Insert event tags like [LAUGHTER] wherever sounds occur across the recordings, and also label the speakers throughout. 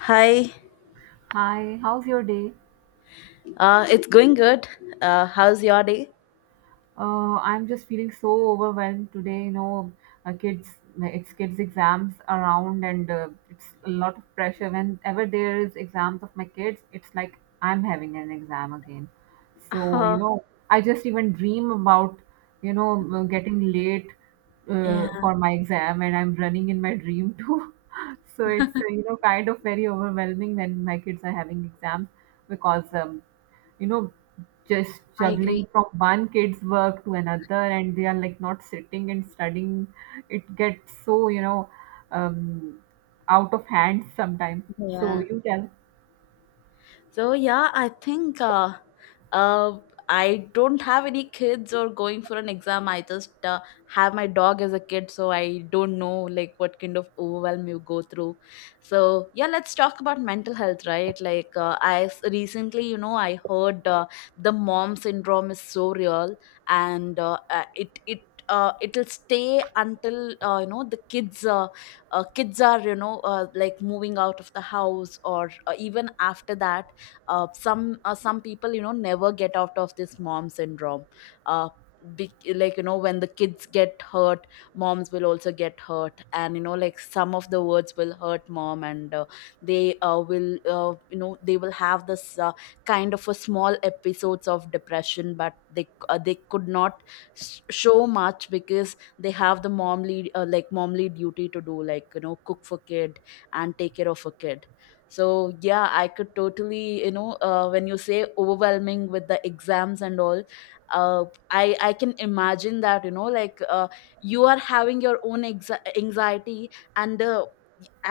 Speaker 1: Hi,
Speaker 2: Hi, how's your day?
Speaker 1: it's going good. How's your day?
Speaker 2: I'm just feeling so overwhelmed today. You know, kids, it's kids' exams around, and it's a lot of pressure. Whenever there is exams of my kids, it's like I'm having an exam again. So, you
Speaker 1: Uh,
Speaker 2: know, I just even dream about, getting late,
Speaker 1: yeah,
Speaker 2: for my exam, and I'm running in my dream too. [LAUGHS] So it's,
Speaker 1: [LAUGHS]
Speaker 2: you know, kind of very overwhelming when my kids are having exams, because you know, just
Speaker 1: I
Speaker 2: juggling
Speaker 1: agree.
Speaker 2: from one kid's work to another, and they are like not sitting and studying. It gets so, um, out of hand sometimes. So
Speaker 1: Yeah.
Speaker 2: you tell.
Speaker 1: So yeah, I think, uh, I don't have any kids or going for an exam. I just have my dog as a kid, so I don't know, like, what kind of overwhelm you go through. So yeah, let's talk about mental health, right? Like, recently, I heard the mom syndrome is so real, and it'll stay until the kids, kids are, like, moving out of the house, or even after that. Some people, never get out of this mom syndrome. uh, like, you know when the kids get hurt, moms will also get hurt, and, you know, like, some of the words will hurt mom. And they, will you know they will have this, kind of, a small episodes of depression, but they, they could not show much, because they have the momly, momly duty to do, like, you know, cook for kid and take care of a kid. So yeah, I could totally, when you say overwhelming with the exams and all, uh, I can imagine that, you know, like, you are having your own anxiety, and, uh,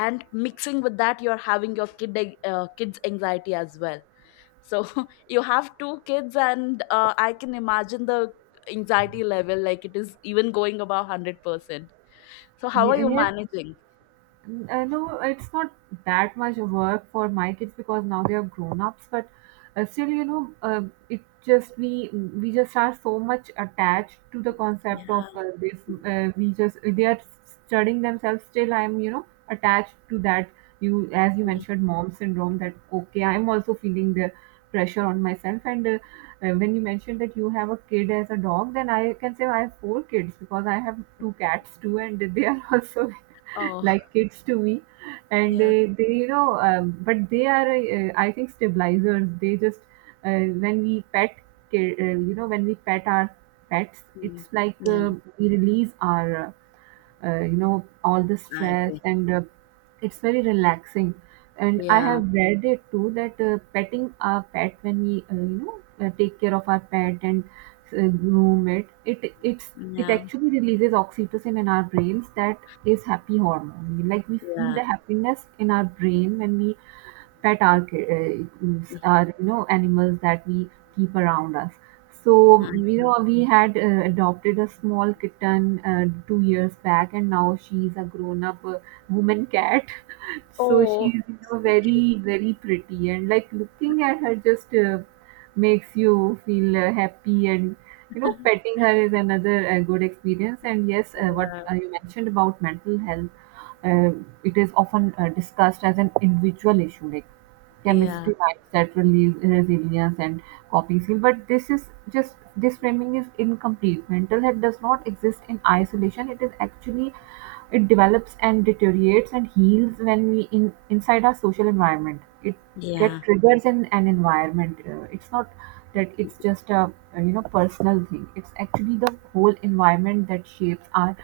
Speaker 1: and mixing with that, you're having your kid, kids anxiety as well. So [LAUGHS] you have two kids, and I can imagine the anxiety level, like, it is even going above 100%. So how are you
Speaker 2: Yes,
Speaker 1: managing?
Speaker 2: No, it's not that much work for my kids because now they are grown ups. But still, you know, it just, we just are so much attached to the
Speaker 1: Yeah.
Speaker 2: concept of, this. We just, they are studying themselves. Still, I'm, you know, attached to that. You, as you mentioned, mom syndrome. That okay, I'm also feeling the pressure on myself. And when you mentioned that you have a kid as a dog, then I can say I have four kids because I have two cats too, and they are also. [LAUGHS] [LAUGHS]
Speaker 1: Oh,
Speaker 2: Like kids to me, and
Speaker 1: yeah.
Speaker 2: they, you know, but they are, I think, stabilizers. They just, when we pet, you know, when we pet our pets, it's like,
Speaker 1: Yeah,
Speaker 2: we release our, you know, all the
Speaker 1: I
Speaker 2: stress,
Speaker 1: agree.
Speaker 2: and it's very relaxing. And I
Speaker 1: Yeah.
Speaker 2: have read it too that, petting our pet, when we, you know, take care of our pet and, groom it,
Speaker 1: Yeah.
Speaker 2: actually releases oxytocin in our brains, that is happy hormone, like we feel
Speaker 1: Yeah.
Speaker 2: the happiness in our brain when we pet arcades are, you know, animals that we keep around us. So,
Speaker 1: I-
Speaker 2: you
Speaker 1: know.
Speaker 2: know, we had, adopted a small kitten, 2 years back, and now she's a grown up, woman cat. [LAUGHS] So
Speaker 1: Oh,
Speaker 2: she's, you know,
Speaker 1: so cute.
Speaker 2: very very pretty, and like looking at her just, makes you feel, happy, and, you know, petting her is another, good experience. And yes, what,
Speaker 1: Yeah.
Speaker 2: you mentioned about mental health, uh, it is often, discussed as an individual issue, like
Speaker 1: Yeah.
Speaker 2: chemistry, mindset, release, resilience, and coping skill. But this is just, this framing is incomplete. Mental health does not exist in isolation. It is actually, it develops and deteriorates and heals when we, in inside our social environment. It get
Speaker 1: Yeah.
Speaker 2: triggers in an environment. It's not that it's just a, you know, personal thing. It's actually the whole environment that shapes our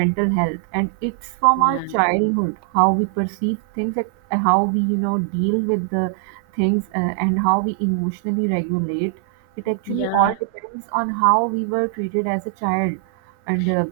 Speaker 2: mental health, and it's from our
Speaker 1: Yeah.
Speaker 2: childhood how we perceive things, like, how we, you know, deal with the things, and how we emotionally regulate. It actually
Speaker 1: Yeah.
Speaker 2: all depends on how we were treated as a child, and,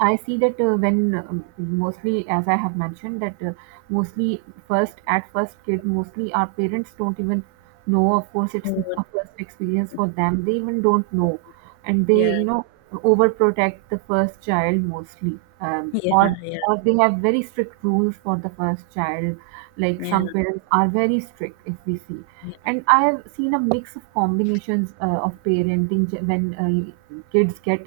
Speaker 2: I see that, when, mostly, as I have mentioned, that, mostly, first at first kid, mostly our parents don't even know. Of course,
Speaker 1: I
Speaker 2: it's
Speaker 1: would-
Speaker 2: a first experience for them. They even don't know, and they,
Speaker 1: Yeah.
Speaker 2: you know, overprotect the first child mostly,
Speaker 1: Yeah.
Speaker 2: or
Speaker 1: Yeah.
Speaker 2: or they have very strict rules for the first child. Like
Speaker 1: Yeah.
Speaker 2: some parents are very strict, if we see. And I have seen a mix of combinations, of parenting, when, kids get,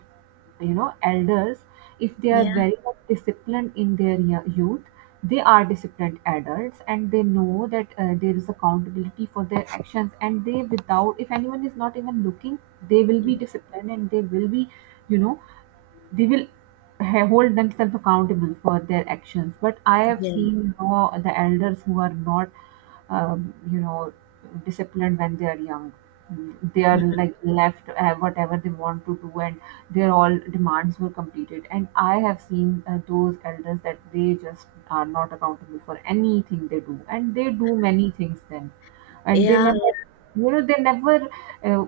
Speaker 2: you know, elders, if they are
Speaker 1: Yeah.
Speaker 2: very much disciplined in their, youth, they are disciplined adults, and they know that, there is accountability for their actions, and they, without, if anyone is not even looking, they will be
Speaker 1: Yeah.
Speaker 2: disciplined, and they will be, you know, they will, hold themselves accountable for their actions. But I have
Speaker 1: Yeah.
Speaker 2: seen, you know, the elders who are not, you know, disciplined when they are young. They are like
Speaker 1: [LAUGHS]
Speaker 2: left, whatever they want to do, and their all demands were completed. And I have seen, those elders, that they just are not accountable for anything they do, and they do many things then. And they
Speaker 1: Yeah.
Speaker 2: never, you know they never uh,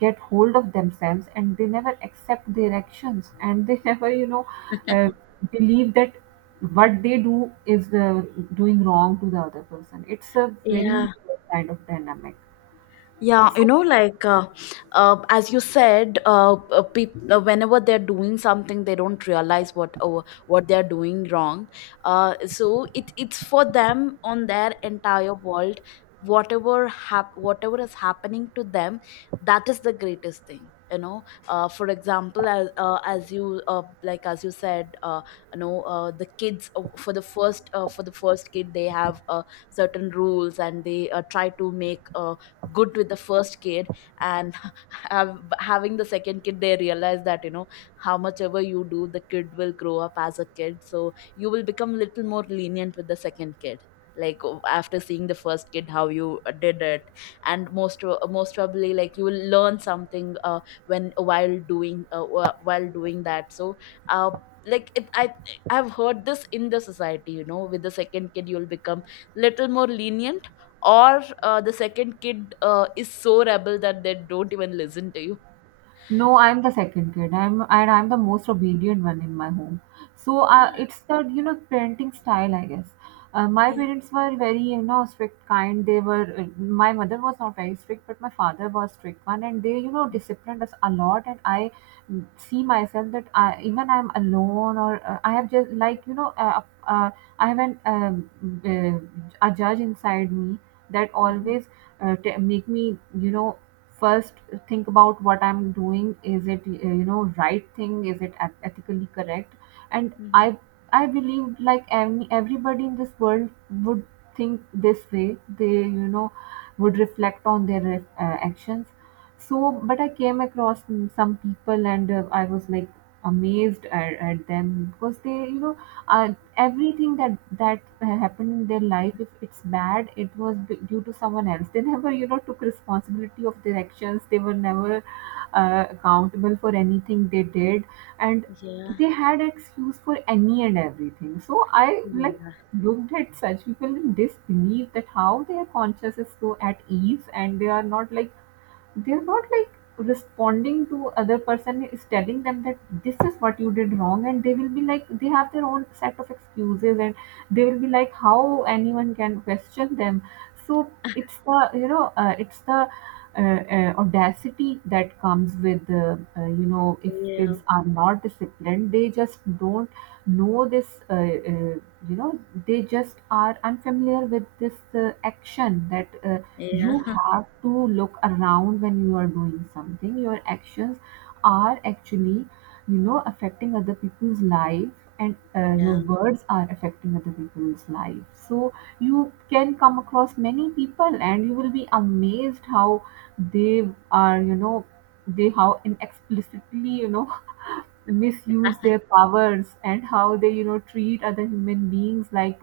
Speaker 2: get hold of themselves, and they never accept their actions, and they [LAUGHS] never, uh, believe that what they do is, doing wrong to the other person. It's a
Speaker 1: Yeah.
Speaker 2: very kind of dynamic.
Speaker 1: Yeah, you know, like, as you said, whenever they're doing something, they don't realize what, what they're doing wrong. So it's for them on their entire world. Whatever whatever is happening to them, that is the greatest thing. You know, for example, as, as you like as you said, the kids, for the first kid, they have, certain rules, and they, try to make. Good with the first kid. And [LAUGHS] have, having the second kid, they realize that, you know, how much ever you do, the kid will grow up as a kid, so you will become little more lenient with the second kid. Like, after seeing the first kid how you did it, and most most probably, like, you will learn something, when, while doing, while doing that. So, uh, like it, I I've heard this in the society, you know, with the second kid you'll become little more lenient. Or the second kid is so rebel that they don't even listen to you.
Speaker 2: No, I'm the second kid. I'm and I'm the most obedient one in my home. So,
Speaker 1: Ah,
Speaker 2: it's that, you know, parenting style, I guess. My
Speaker 1: yeah.
Speaker 2: parents were very, you know, strict, kind. They were. My mother was not very strict, but my father was strict one, and they, you know, disciplined us a lot. And I, see myself, that I, even I'm alone, or, I have just, like, you know, uh, I have an, a judge inside me that
Speaker 1: Mm-hmm.
Speaker 2: always, make me, you know, first think about what I'm doing. Is it, you know, right thing, is it, ethically correct. And
Speaker 1: Mm-hmm.
Speaker 2: I believe, like, everybody in this world would think this way, they, you know, would reflect on their, actions. So but I came across, some people, and, I was like amazed at them, because they, you know, uh, everything that happened in their life, if it's bad it was, due to someone else. They never, you know, took responsibility of their actions. They were never, accountable for anything they did, and
Speaker 1: Yeah.
Speaker 2: they had excuse for any and everything. So I, like,
Speaker 1: Yeah.
Speaker 2: looked at such people in disbelief, that how their conscience is so at ease, and they are not like, they're not like responding to other person is telling them that this is what you did wrong, and they will be like they have their own set of excuses, and they will be like how anyone can question them. So
Speaker 1: Yeah. Yeah. [LAUGHS]
Speaker 2: it's the you know it's the audacity that comes with, you know, if kids are not disciplined they just don't know this, you know, they just are unfamiliar with this, action, that, you have to look around when you are doing something, your actions are actually, you know, affecting other people's life, and,
Speaker 1: Yeah.
Speaker 2: your
Speaker 1: Yeah.
Speaker 2: words are affecting other people's life. So you can come across many people, and you will be amazed how they are, you know, they, how inexplicitly, you know, [LAUGHS] misuse their powers, and how they, you know, treat other human beings like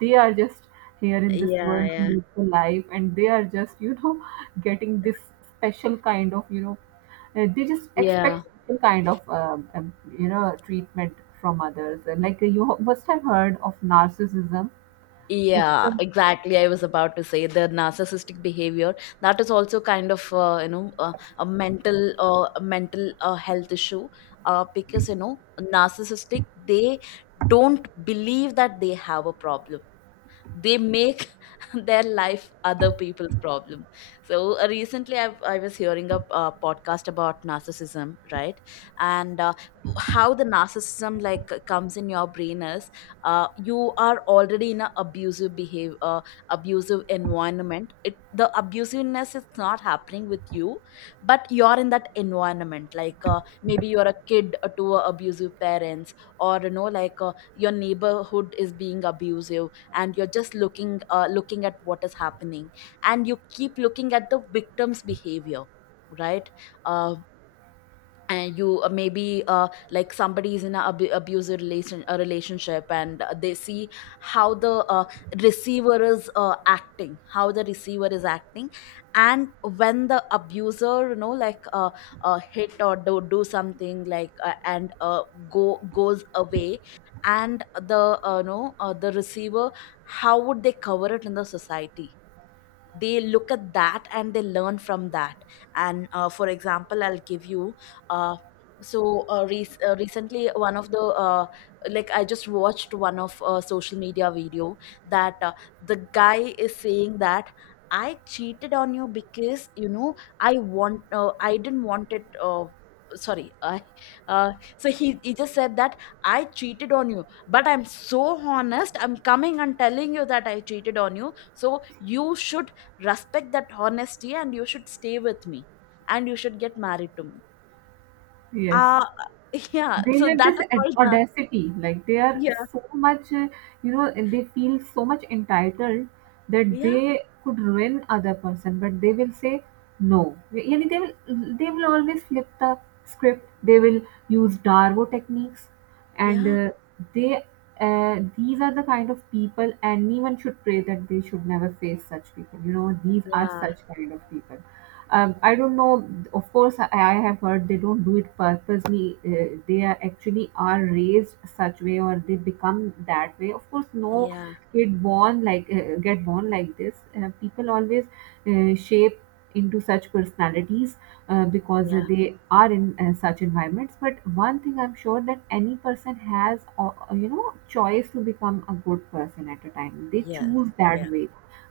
Speaker 2: they are just here in this world to
Speaker 1: Yeah.
Speaker 2: live the life, and they are just, you know, [LAUGHS] getting this special kind of, you know, they just
Speaker 1: Yeah,
Speaker 2: expect some kind of, you know, treatment from others, and like, you must have heard of narcissism. it's
Speaker 1: yeah,
Speaker 2: a,
Speaker 1: exactly. I was about to say, the narcissistic behavior, that is also kind of, a mental, health issue, because, you know, narcissistic, they don't believe that they have a problem. They make [LAUGHS] their life other people's problem. So, recently I was hearing a podcast about narcissism, right? And, how the narcissism, like, comes in your brain is, you are already in a abusive behavior, abusive environment. It, the abusiveness is not happening with you, but you're in that environment. Like, maybe you're a kid to, abusive parents, or, you know, like, your neighborhood is being abusive, and you're just looking, looking at what is happening, and you keep looking at the victim's behavior, right? uh, and you, maybe like, somebody is in an abusive relation a relationship, and, they see how the, receiver is, acting, how the receiver is acting. And when the abuser, you know, like, hit or do something, like, and go goes away, and the, no the receiver, how would they cover it in the society? They look at that and they learn from that. And, for example, I'll give you, uh, recently, one of the, like, I just watched one of, social media video, that, the guy is saying that, I cheated on you because, you know, I want, I didn't want it, sorry, I, so he just said that, I cheated on you, but I'm so honest, I'm coming and telling you that I cheated on you, so you should respect that honesty and you should stay with me, and you should get married to me.
Speaker 2: yes,
Speaker 1: uh [LAUGHS] yeah,
Speaker 2: they
Speaker 1: so
Speaker 2: have
Speaker 1: that
Speaker 2: this,
Speaker 1: is called the —
Speaker 2: audacity, like they are
Speaker 1: yeah,
Speaker 2: so much, you know, and they feel so much entitled, that
Speaker 1: yeah,
Speaker 2: they could ruin other person, but they will say no, yani, they will always flip the script. They will use darbo techniques, and,
Speaker 1: yeah,
Speaker 2: they these are the kind of people anyone should pray that they should never face such people, you know, these are
Speaker 1: yeah,
Speaker 2: such kind of people. I don't know, of course I have heard they don't do it purposely. They are actually are raised such way, or they become that way. Of course, no
Speaker 1: yeah,
Speaker 2: kid born like, get born like this. People always, shape into such personalities, because
Speaker 1: yeah,
Speaker 2: they are in, such environments. But one thing I'm sure, that any person has, you know, choice to become a good person at a time they
Speaker 1: yeah,
Speaker 2: choose
Speaker 1: yeah,
Speaker 2: that way.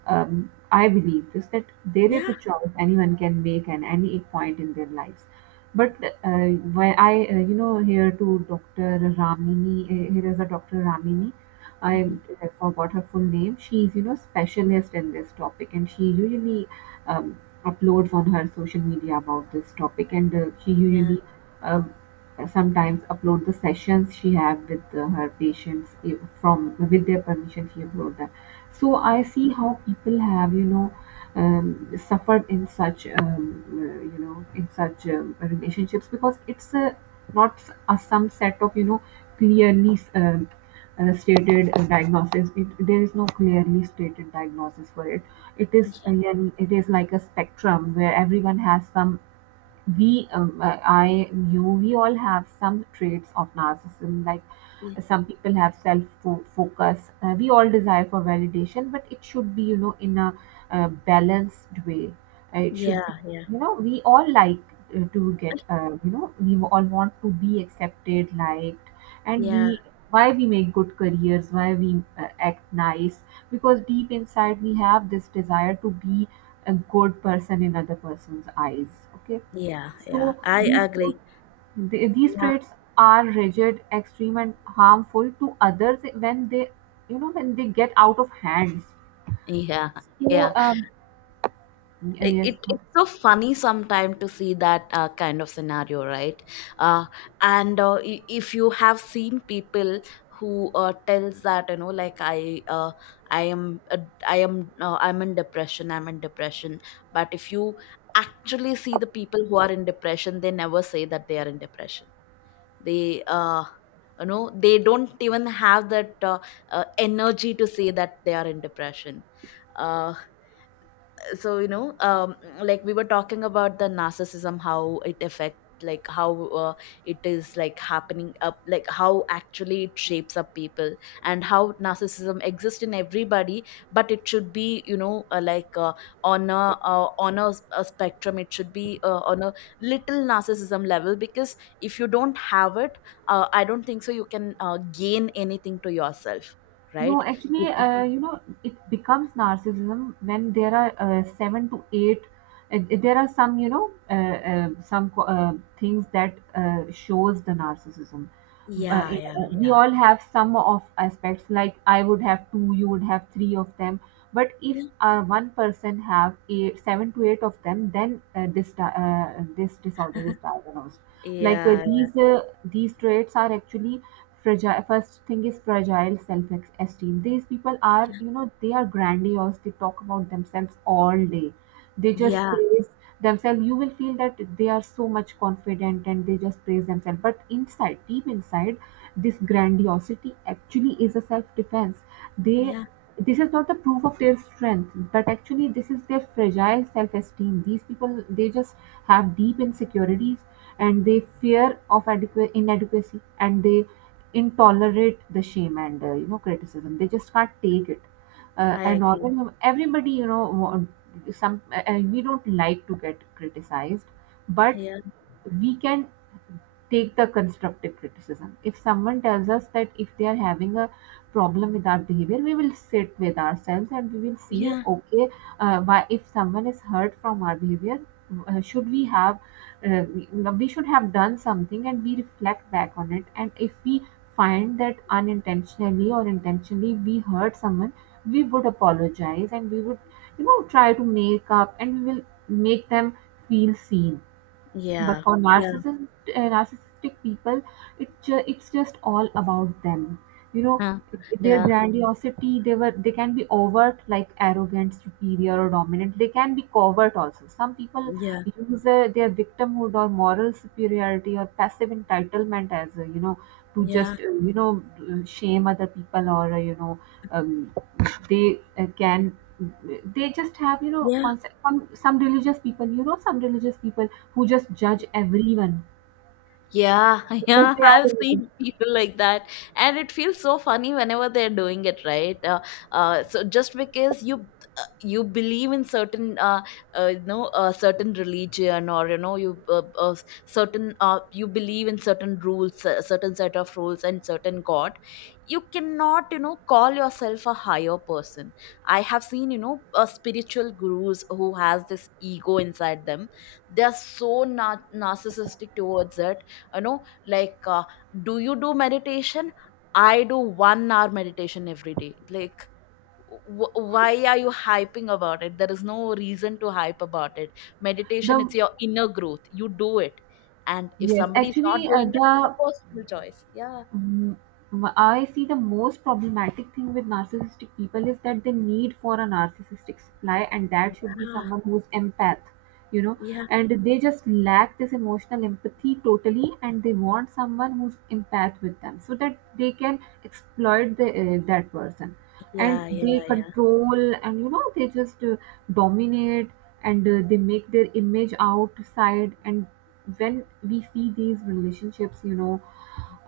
Speaker 2: I believe this, that there is
Speaker 1: yeah.
Speaker 2: a choice anyone can make at any point in their lives. But, why I, you know, here to Dr. Ramini, here is a Dr. Ramini. I,
Speaker 1: Hmm.
Speaker 2: forgot her full name. She's, you know, specialist in this topic, and she usually, um, uploads on her social media about this topic. And, she
Speaker 1: Yeah,
Speaker 2: usually, uh, sometimes upload the sessions she have with, her patients, if from with their permission she upload that. So I see how people have, you know, suffered in such, you know, in such, relationships, because it's a not a some set of, you know, clearly, stated, diagnosis. It, there is no clearly stated diagnosis for it. It is a,
Speaker 1: yeah,
Speaker 2: it is like a spectrum where everyone has some. We, I, you, we all have some traits of narcissism, like,
Speaker 1: yeah,
Speaker 2: some people have self, focus. We all desire for validation, but it should be, you know, in a, balanced way. It should
Speaker 1: yeah,
Speaker 2: be,
Speaker 1: yeah,
Speaker 2: you know, We all like to get we all want to be accepted, liked. And
Speaker 1: yeah,
Speaker 2: we, why we make good careers, why we act nice, because deep inside we have this desire to be a good person in other person's eyes, okay?
Speaker 1: yeah, yeah,
Speaker 2: So
Speaker 1: I
Speaker 2: these traits,
Speaker 1: agree.
Speaker 2: these
Speaker 1: Yeah,
Speaker 2: traits are rigid, extreme, and harmful to others when they, when they get out of hands.
Speaker 1: yeah,
Speaker 2: So
Speaker 1: yeah.
Speaker 2: yes.
Speaker 1: It, it's so funny sometimes to see that, kind of scenario, right? uh, if you have seen people who, tells that, you know, like, I, I am uh, I am I'm in depression, I'm in depression. But if you actually see the people who are in depression, they never say that they are in depression. They, you know, they don't even have that, energy to say that they are in depression. Uh, so, like, we were talking about the narcissism, how it affect, like, how, it is like happening up, like, how actually it shapes up people and how narcissism exists in everybody. But it should be, you know, on a on a spectrum. It should be, on a little narcissism level, because if you don't have it, I don't think so you can, gain anything to yourself.
Speaker 2: No,
Speaker 1: Right.
Speaker 2: actually,
Speaker 1: you ca-
Speaker 2: it becomes narcissism when there are seven to eight. There are some, some things that shows the narcissism. Uh,
Speaker 1: yeah.
Speaker 2: it-
Speaker 1: Yeah.
Speaker 2: we
Speaker 1: Yeah.
Speaker 2: all have some of aspects. Like I would have two, you would have three of them. But if
Speaker 1: Yeah.
Speaker 2: one person have eight, seven to eight of them, then this disorder is diagnosed. Like
Speaker 1: Yeah.
Speaker 2: these traits are actually fragile. First thing is fragile self-esteem. These people are, you know, they are grandiose, they talk about themselves all day, they just
Speaker 1: Yeah.
Speaker 2: praise themselves. You will feel that they are so much confident and they just praise themselves, but inside, deep inside, this grandiosity actually is a self-defense. They,
Speaker 1: Yeah,
Speaker 2: this is not the proof of their strength, but actually this is their fragile self-esteem. These people, they just have deep insecurities and they fear of inadequacy, and they intolerate the shame and you know, criticism. They just can't take it.
Speaker 1: I
Speaker 2: And
Speaker 1: agree.
Speaker 2: all everybody, you know, some we don't like to get criticized, but
Speaker 1: Yeah,
Speaker 2: we can take the constructive criticism. If someone tells us that if they are having a problem with our behavior, we will sit with ourselves and we will see,
Speaker 1: yeah,
Speaker 2: okay, why if someone is hurt from our behavior, should we have, uh, we we should have done something, and we reflect back on it. And if we find that unintentionally or intentionally we hurt someone, we would apologize and we would, you know, try to make up, and we will make them feel seen. But
Speaker 1: yeah,
Speaker 2: for
Speaker 1: yeah,
Speaker 2: narcissist, narcissistic people, it's just all about them, you know,
Speaker 1: huh,
Speaker 2: their
Speaker 1: yeah,
Speaker 2: grandiosity. They were, they can be overt, like arrogant, superior, or dominant. They can be covert also. Some people
Speaker 1: yeah,
Speaker 2: use their victimhood or moral superiority or passive entitlement as, to
Speaker 1: yeah,
Speaker 2: just, shame other people, or um, they can, they just have, you know,
Speaker 1: yeah.
Speaker 2: concept. Some religious people, you know, some religious people who just judge everyone
Speaker 1: Yeah, [LAUGHS]
Speaker 2: because
Speaker 1: yeah,
Speaker 2: they are
Speaker 1: I've
Speaker 2: religious.
Speaker 1: seen people like that, and it feels so funny whenever they're doing it, right? So just because you, you believe in certain, certain religion, or, you know, you, certain, you believe in certain rules, certain set of rules, and certain God, you cannot, you know, call yourself a higher person. I have seen, you know, spiritual gurus who has this ego inside them. They're so narcissistic towards it, you know, like, do you do meditation? I do 1 hour meditation every day. Like, why are you hyping about it? There is no reason to hype about it. Meditation,
Speaker 2: The,
Speaker 1: it's your inner growth, you do it. And if
Speaker 2: yes,
Speaker 1: somebody is not
Speaker 2: actually,
Speaker 1: doing it, it's a
Speaker 2: the
Speaker 1: personal choice. Yeah.
Speaker 2: Mm, I see the most problematic thing with narcissistic people is that they need for a narcissistic supply, and that should be
Speaker 1: Yeah.
Speaker 2: someone who's empath, you know,
Speaker 1: Yeah.
Speaker 2: and they just lack this emotional empathy totally, and they want someone who's empath with them so that they can exploit the, that person, and
Speaker 1: Yeah.
Speaker 2: they
Speaker 1: Yeah. Yeah.
Speaker 2: control, and you know, they just dominate, and they make their image outside, and when we see these relationships, you know,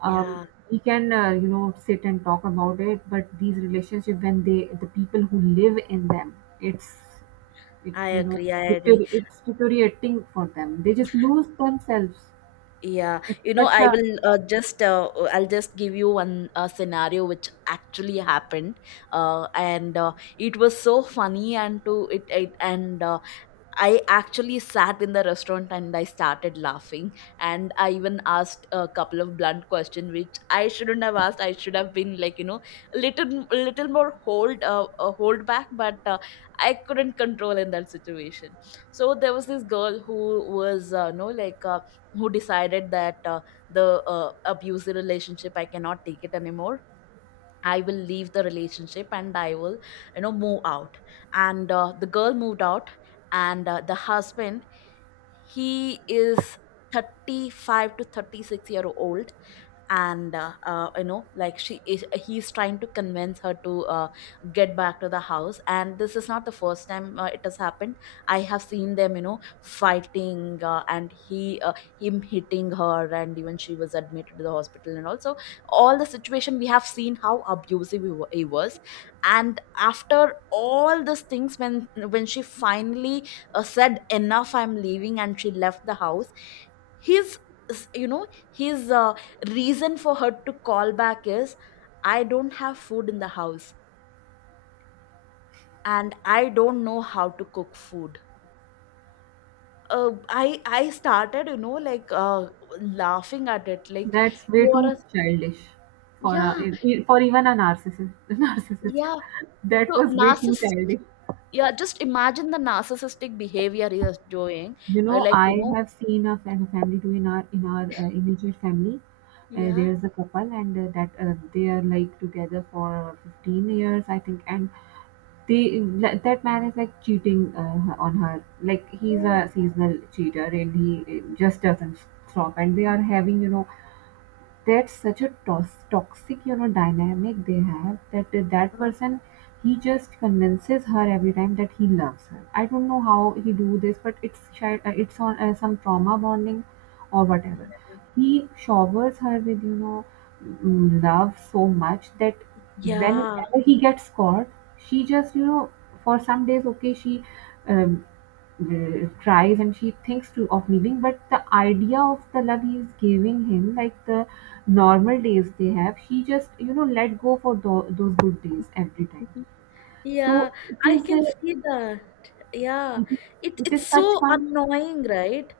Speaker 2: um,
Speaker 1: Yeah,
Speaker 2: we can, sit and talk about it, but these relationships, when they, the people who live in them, it's
Speaker 1: I
Speaker 2: it's you know,
Speaker 1: agree. I agree.
Speaker 2: it's deteriorating for them. They just lose themselves.
Speaker 1: Yeah,
Speaker 2: It's
Speaker 1: you know,
Speaker 2: such
Speaker 1: I
Speaker 2: a,
Speaker 1: will, just I'll just give you one, scenario which actually happened, and it was so funny, and to it, it and, I actually sat in the restaurant and I started laughing. And I even asked a couple of blunt questions, which I shouldn't have asked. I should have been, like, you know, a little more hold, back. But, I couldn't control in that situation. So there was this girl who was, you know, like, who decided that, the, abusive relationship, I cannot take it anymore, I will leave the relationship, and I will, you know, move out. And, the girl moved out, and, the husband, he is 35 to 36 year old, and, you know, like, she is he's trying to convince her to, get back to the house, and this is not the first time, it has happened. I have seen them, you know, fighting, and he, him hitting her, and even she was admitted to the hospital, and also all the situation we have seen how abusive he he was. And after all these things, when she finally, said enough, I'm leaving, and she left the house. His, you know, his, reason for her to call back is, I don't have food in the house, and I don't know how to cook food. I started, you know, like, laughing at it, like,
Speaker 2: that's way
Speaker 1: you are
Speaker 2: too
Speaker 1: a —
Speaker 2: childish for a,
Speaker 1: yeah,
Speaker 2: for even a narcissist [LAUGHS] narcissist,
Speaker 1: yeah,
Speaker 2: that
Speaker 1: so
Speaker 2: was way too
Speaker 1: narcissistic,
Speaker 2: childish.
Speaker 1: yeah, just imagine the narcissistic behavior he is doing.
Speaker 2: You
Speaker 1: Uh,
Speaker 2: know,
Speaker 1: like, you
Speaker 2: I
Speaker 1: know,
Speaker 2: have seen a family do in our, in our immediate family.
Speaker 1: yeah,
Speaker 2: There's a couple, and that they are like together for 15 years, I think. And they, that man is like cheating on her. Like he's a
Speaker 1: oh,
Speaker 2: seasonal cheater, and he just doesn't stop. And they are having, you know, that's such a toxic, you know, dynamic they have, that that
Speaker 1: uh,
Speaker 2: person, he just convinces her every time that he loves her. I don't know how he do this, but it's it's on some trauma bonding or whatever. He showers her with, you know, love so much that
Speaker 1: yeah.
Speaker 2: whenever he gets caught, she just, you know, for some days, okay, she um, tries and she thinks to of leaving, but the idea of the love he is giving him, like the normal days they have, he just, you know, let go for those good days every time.
Speaker 1: Yeah. [LAUGHS]
Speaker 2: So
Speaker 1: Yeah,
Speaker 2: it
Speaker 1: I
Speaker 2: is a,
Speaker 1: can see that. Yeah.
Speaker 2: it is,
Speaker 1: It,
Speaker 2: it
Speaker 1: it's
Speaker 2: is such
Speaker 1: so
Speaker 2: kind.
Speaker 1: annoying, right?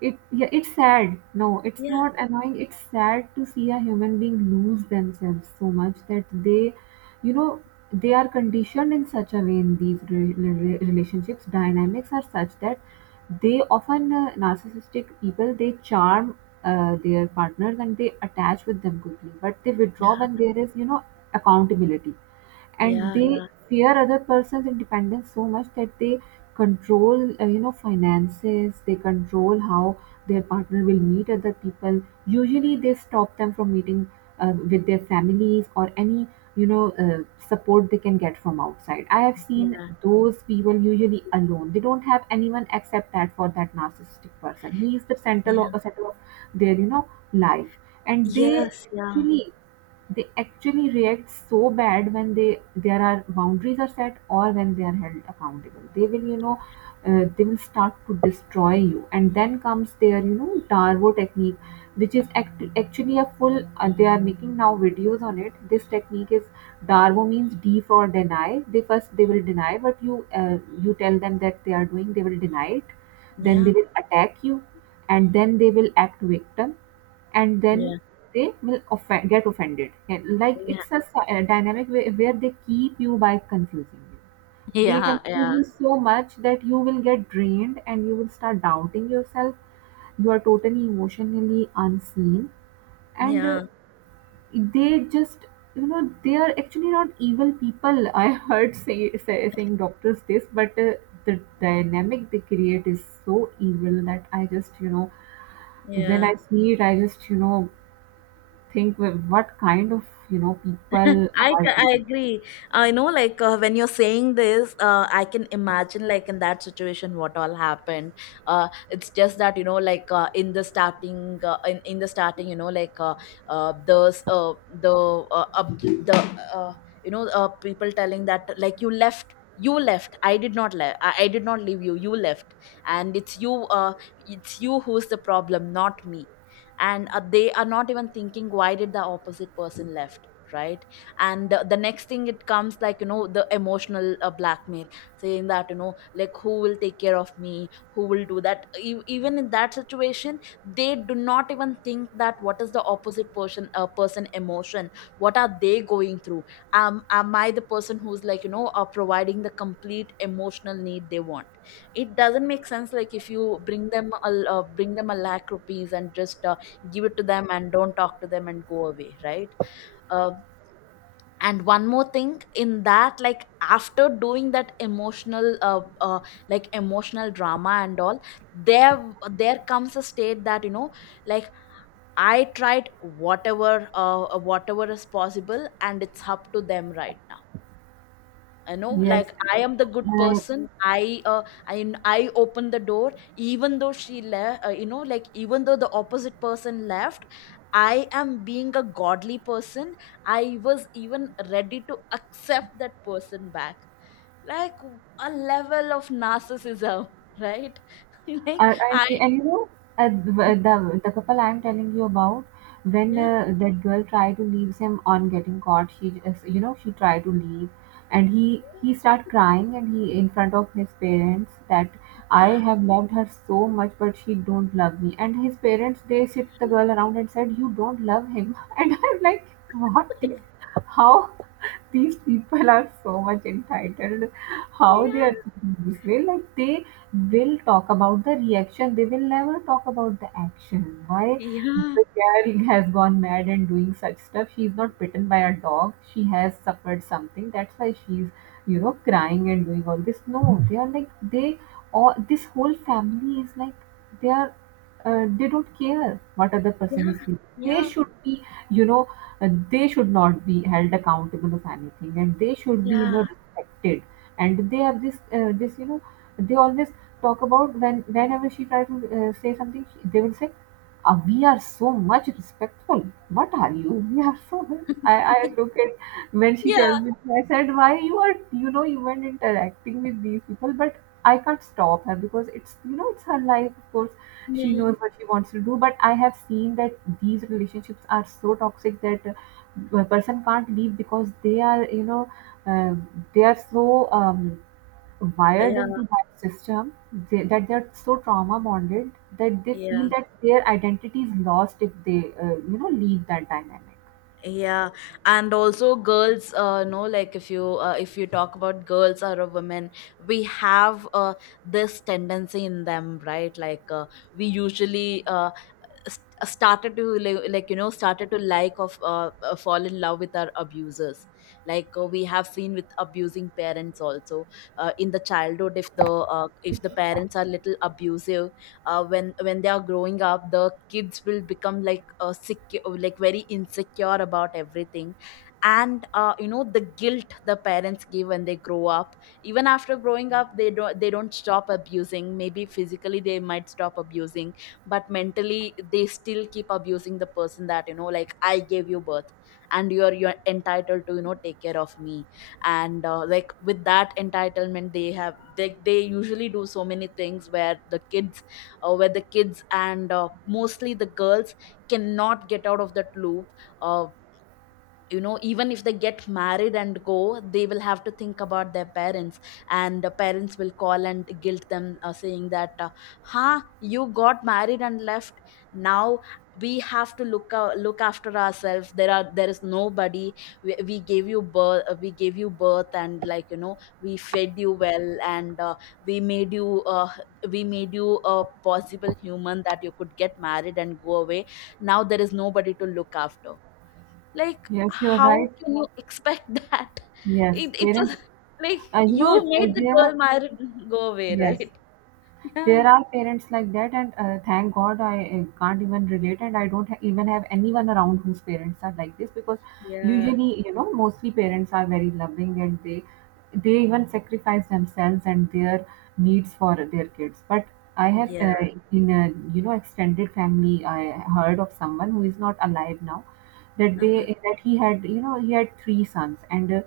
Speaker 2: It, yeah, it's sad. No, it's
Speaker 1: Yeah.
Speaker 2: not annoying. It's sad to see a human being lose themselves so much that they, you know, they are conditioned in such a way in these relationships. Dynamics are such that they often, narcissistic people, they charm their partners and they attach with them quickly, but they
Speaker 1: Yeah.
Speaker 2: withdraw when there is, you know, accountability. And
Speaker 1: Yeah.
Speaker 2: they
Speaker 1: Yeah.
Speaker 2: fear other person's independence so much that they control, finances, they control how their partner will meet other people. Usually they stop them from meeting with their families or any, you know uh, support they can get from outside. I have seen
Speaker 1: Yeah.
Speaker 2: those people usually alone, they don't have anyone except that, for that narcissistic person he is the
Speaker 1: Yeah.
Speaker 2: center of their, you know, life. And they
Speaker 1: Yes, yeah.
Speaker 2: actually, they actually react so bad when they, there are boundaries are set or when they are held accountable. They will, you know, they will start to destroy you, and then comes their, you know, darvo technique, which is actually a full, they are making now videos on it. This technique is, darvo means D for deny. They first, they will deny what you, you tell them that they are doing, they will deny it. Then
Speaker 1: Yeah.
Speaker 2: they will attack you, and then they will act victim, and then
Speaker 1: Yeah.
Speaker 2: they will offend, get offended. And, like
Speaker 1: Yeah.
Speaker 2: it's a, a dynamic where they keep you by confusing you. They
Speaker 1: Yeah.
Speaker 2: confuse
Speaker 1: Yeah.
Speaker 2: you so much that you will get drained and you will start doubting yourself. You are totally emotionally unseen. And
Speaker 1: Yeah.
Speaker 2: they just, you know, they are actually not evil people. [LAUGHS] I heard say, say saying doctors this, but the dynamic they create is so evil that I just, you know, when
Speaker 1: Yeah.
Speaker 2: I see it, I just, you know, think, well, what kind of, you know, people
Speaker 1: [LAUGHS] I,
Speaker 2: are
Speaker 1: c- I
Speaker 2: they.
Speaker 1: agree. I know, like, when you're saying this, I can imagine, like, in that situation, what all happened. It's just that, you know, like, in the starting, in the starting, you know, like, the, up the, you know, people telling that, like, you left, you left. I did not le. I did not leave you. You left. And it's you who's the problem, not me. And they are not even thinking, why did the opposite person left? Right. And the next thing it comes, like, you know, the emotional blackmail, saying that, you know, like, who will take care of me, who will do that. Even in that situation they do not even think that what is the opposite person person emotion, what are they going through. Am I the person who's, like, you know, providing the complete emotional need they want? It doesn't make sense. Like, if you bring them a lakh rupees and just give it to them and don't talk to them and go away, right? Uh, and one more thing in that, like, after doing that emotional like emotional drama and all, there comes a state that, you know, like, I tried whatever is possible and it's up to them right now. You know,
Speaker 2: Yes.
Speaker 1: like, I am the good
Speaker 2: Uh,
Speaker 1: person. I open the door, even though she left, you know, like, even though the opposite person left, I am being a godly person. I was even ready to accept that person back. Like, a level of narcissism, right? [LAUGHS] like i
Speaker 2: And you know, the couple I'm telling you about, when
Speaker 1: yeah,
Speaker 2: that girl tried to leave him on getting caught, she just, you know, she tried to leave, and he start crying, and he in front of his parents that I have loved her so much, but she don't love me. And his parents, they sit the girl around and said, you don't love him. [LAUGHS] And I'm like, what? Dear? How? These people are so much entitled. How they are
Speaker 1: yeah,
Speaker 2: thinking this way? Like they will talk about the reaction, they will never talk about the action. Why
Speaker 1: yeah, yeah, yeah,
Speaker 2: the girl has gone mad and doing such stuff? She's not bitten by a dog, she has suffered something, that's why she's, you know, crying and doing all this. No, they are like, they, all this whole family is like, they are, they don't care what other person is feeling. They
Speaker 1: yeah,
Speaker 2: should be, you know, they should not be held accountable of anything, and they should be, you
Speaker 1: yeah.
Speaker 2: know, respected. And they are this, this, you know, they always talk about, when, whenever she try to say something, she, they will say, we are so much respectful, what are you, we are so [LAUGHS] I look
Speaker 1: [LAUGHS]
Speaker 2: at, when she
Speaker 1: Yeah,
Speaker 2: tells me, I said, why you are, you know, even interacting with these people? But I can't stop her, because it's, you know, it's her life, of course. She
Speaker 1: yeah,
Speaker 2: knows what she wants to do, but I have seen that these relationships are so toxic that a person can't leave because they are, you know, uh, they are so wired
Speaker 1: yeah,
Speaker 2: into that system. They, that they're so trauma bonded, that they feel
Speaker 1: yeah,
Speaker 2: that their identity is lost if they, leave that dynamic.
Speaker 1: yeah. And also, girls, no, like, if you talk about girls or a woman, we have this tendency in them, right? Like, we usually st- started to like, you know, started to like of fall in love with our abusers. Like, we have seen with abusing parents also. In the childhood, if the parents are little abusive, when they are growing up, the kids will become, like, sick, like, very insecure about everything. And you know, the guilt the parents give when they grow up, even after growing up, they don't stop abusing. Maybe physically they might stop abusing, but mentally they still keep abusing the person that, you know, like, I gave you birth and you're entitled to, you know, take care of me. And Like, with that entitlement they have, they usually do so many things where the kids where the kids, and mostly the girls, cannot get out of that loop. uh, you know, even if they get married and go, they will have to think about their parents, and the parents will call and guilt them, saying that, huh, you got married and left. Now we have to look after ourselves. There are there is nobody. We gave you birth, we gave you birth, and, like, you know, we fed you well, and we made you uh, we made you a possible human that you could get married and go away. Now there is nobody to look after. Like,
Speaker 2: Yes, you're right.
Speaker 1: how can you expect [LAUGHS] that?
Speaker 2: Yes,
Speaker 1: It was
Speaker 2: parents,
Speaker 1: like
Speaker 2: I know,
Speaker 1: you made the
Speaker 2: there are,
Speaker 1: girl married, [LAUGHS] go away,
Speaker 2: yes.
Speaker 1: right? Yeah,
Speaker 2: There are parents like that, and thank God I can't even relate, and I don't even have anyone around whose parents are like this, because
Speaker 1: yeah,
Speaker 2: usually, you know, mostly parents are very loving, and they even sacrifice themselves and their needs for their kids. But I have,
Speaker 1: yeah.
Speaker 2: in a, you know, extended family, I heard of someone who is not alive now, that
Speaker 1: Uh-huh.
Speaker 2: they, that he had, you know, he had three sons. And.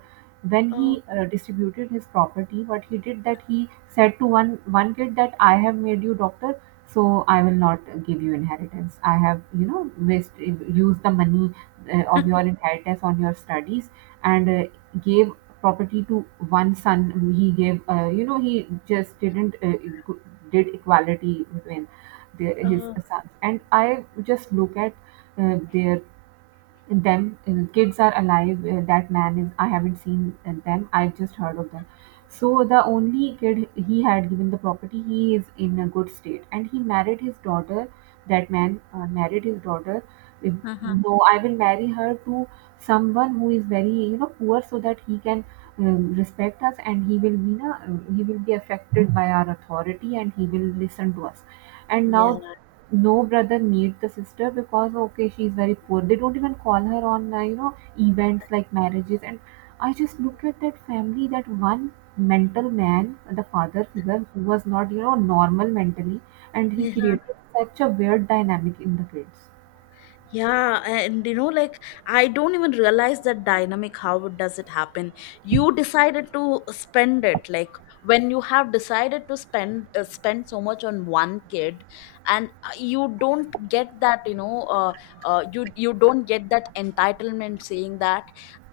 Speaker 2: When
Speaker 1: Oh,
Speaker 2: he distributed his property, what he did that, he said to one, one kid that I have made you doctor, so I will not give you inheritance, I have, you know, waste used the money of your
Speaker 1: [LAUGHS]
Speaker 2: inheritance on your studies. And gave property to one son, he gave, he just didn't did equality between the, his
Speaker 1: oh,
Speaker 2: sons. And I just look at their, them, kids are alive, that man is, I haven't seen them, I just heard of them. So the only kid he had given the property, he is in a good state, and he married his daughter, that man married his daughter, uh,
Speaker 1: uh-huh.
Speaker 2: no, I will marry her to someone who is very, you know, poor, so that he can respect us, and he will be na, he will be affected by our authority, and he will listen to us. And
Speaker 1: Yeah,
Speaker 2: now no brother meet the sister, because okay, she's very poor, they don't even call her on, events like marriages. And I just look at that family, that one mental man, the father figure, who was not, you know, normal mentally, and he
Speaker 1: yeah.
Speaker 2: created such a weird dynamic in the kids.
Speaker 1: Yeah, and you know, like, I don't even realize that dynamic. How it does it happen? You decided to spend it. Like, when you have decided to spend so much on one kid, and you don't get that. You know, you you don't get that entitlement saying that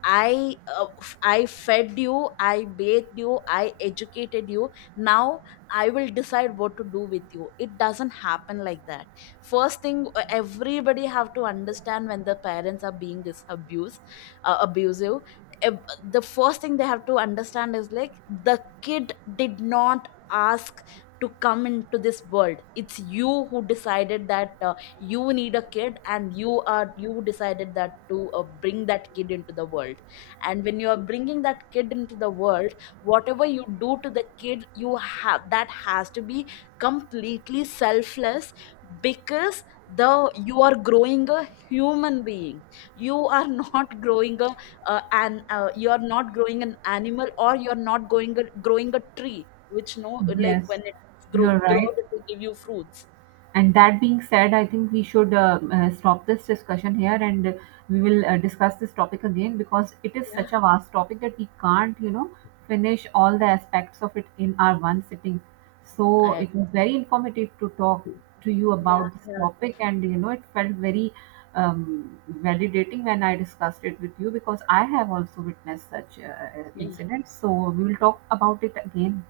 Speaker 1: I fed you, I bathed you, I educated you. Now I will decide what to do with you. It doesn't happen like that. First thing, everybody have to understand, when the parents are being this abuse abusive, the first thing they have to understand is, like, the kid did not ask to come into this world. It's you who decided that, you need a kid, and you decided that to bring that kid into the world. And when you are bringing that kid into the world, whatever you do to the kid, you have that has to be completely selfless, because the you are growing a human being. You are [LAUGHS] not growing a an you are not growing an animal, or you are not growing a tree which, no, like,
Speaker 2: Yes,
Speaker 1: when it
Speaker 2: you're right.
Speaker 1: grows it will give you fruits.
Speaker 2: And that being said, I think we should stop this discussion here. And we will discuss this topic again, because it is
Speaker 1: Yeah.
Speaker 2: such a vast topic that we can't, you know, finish all the aspects of it in our one sitting. So
Speaker 1: I,
Speaker 2: it was very informative to talk to you
Speaker 1: yeah,
Speaker 2: about this
Speaker 1: yeah.
Speaker 2: topic, and, you know, it felt very validating when I discussed it with you, because I have also witnessed such
Speaker 1: Y-
Speaker 2: incidents. So we will talk about it again.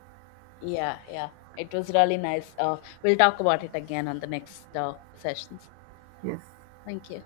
Speaker 1: yeah, yeah, it was really nice. We'll talk about it again on the next sessions.
Speaker 2: Yes.
Speaker 1: Thank you.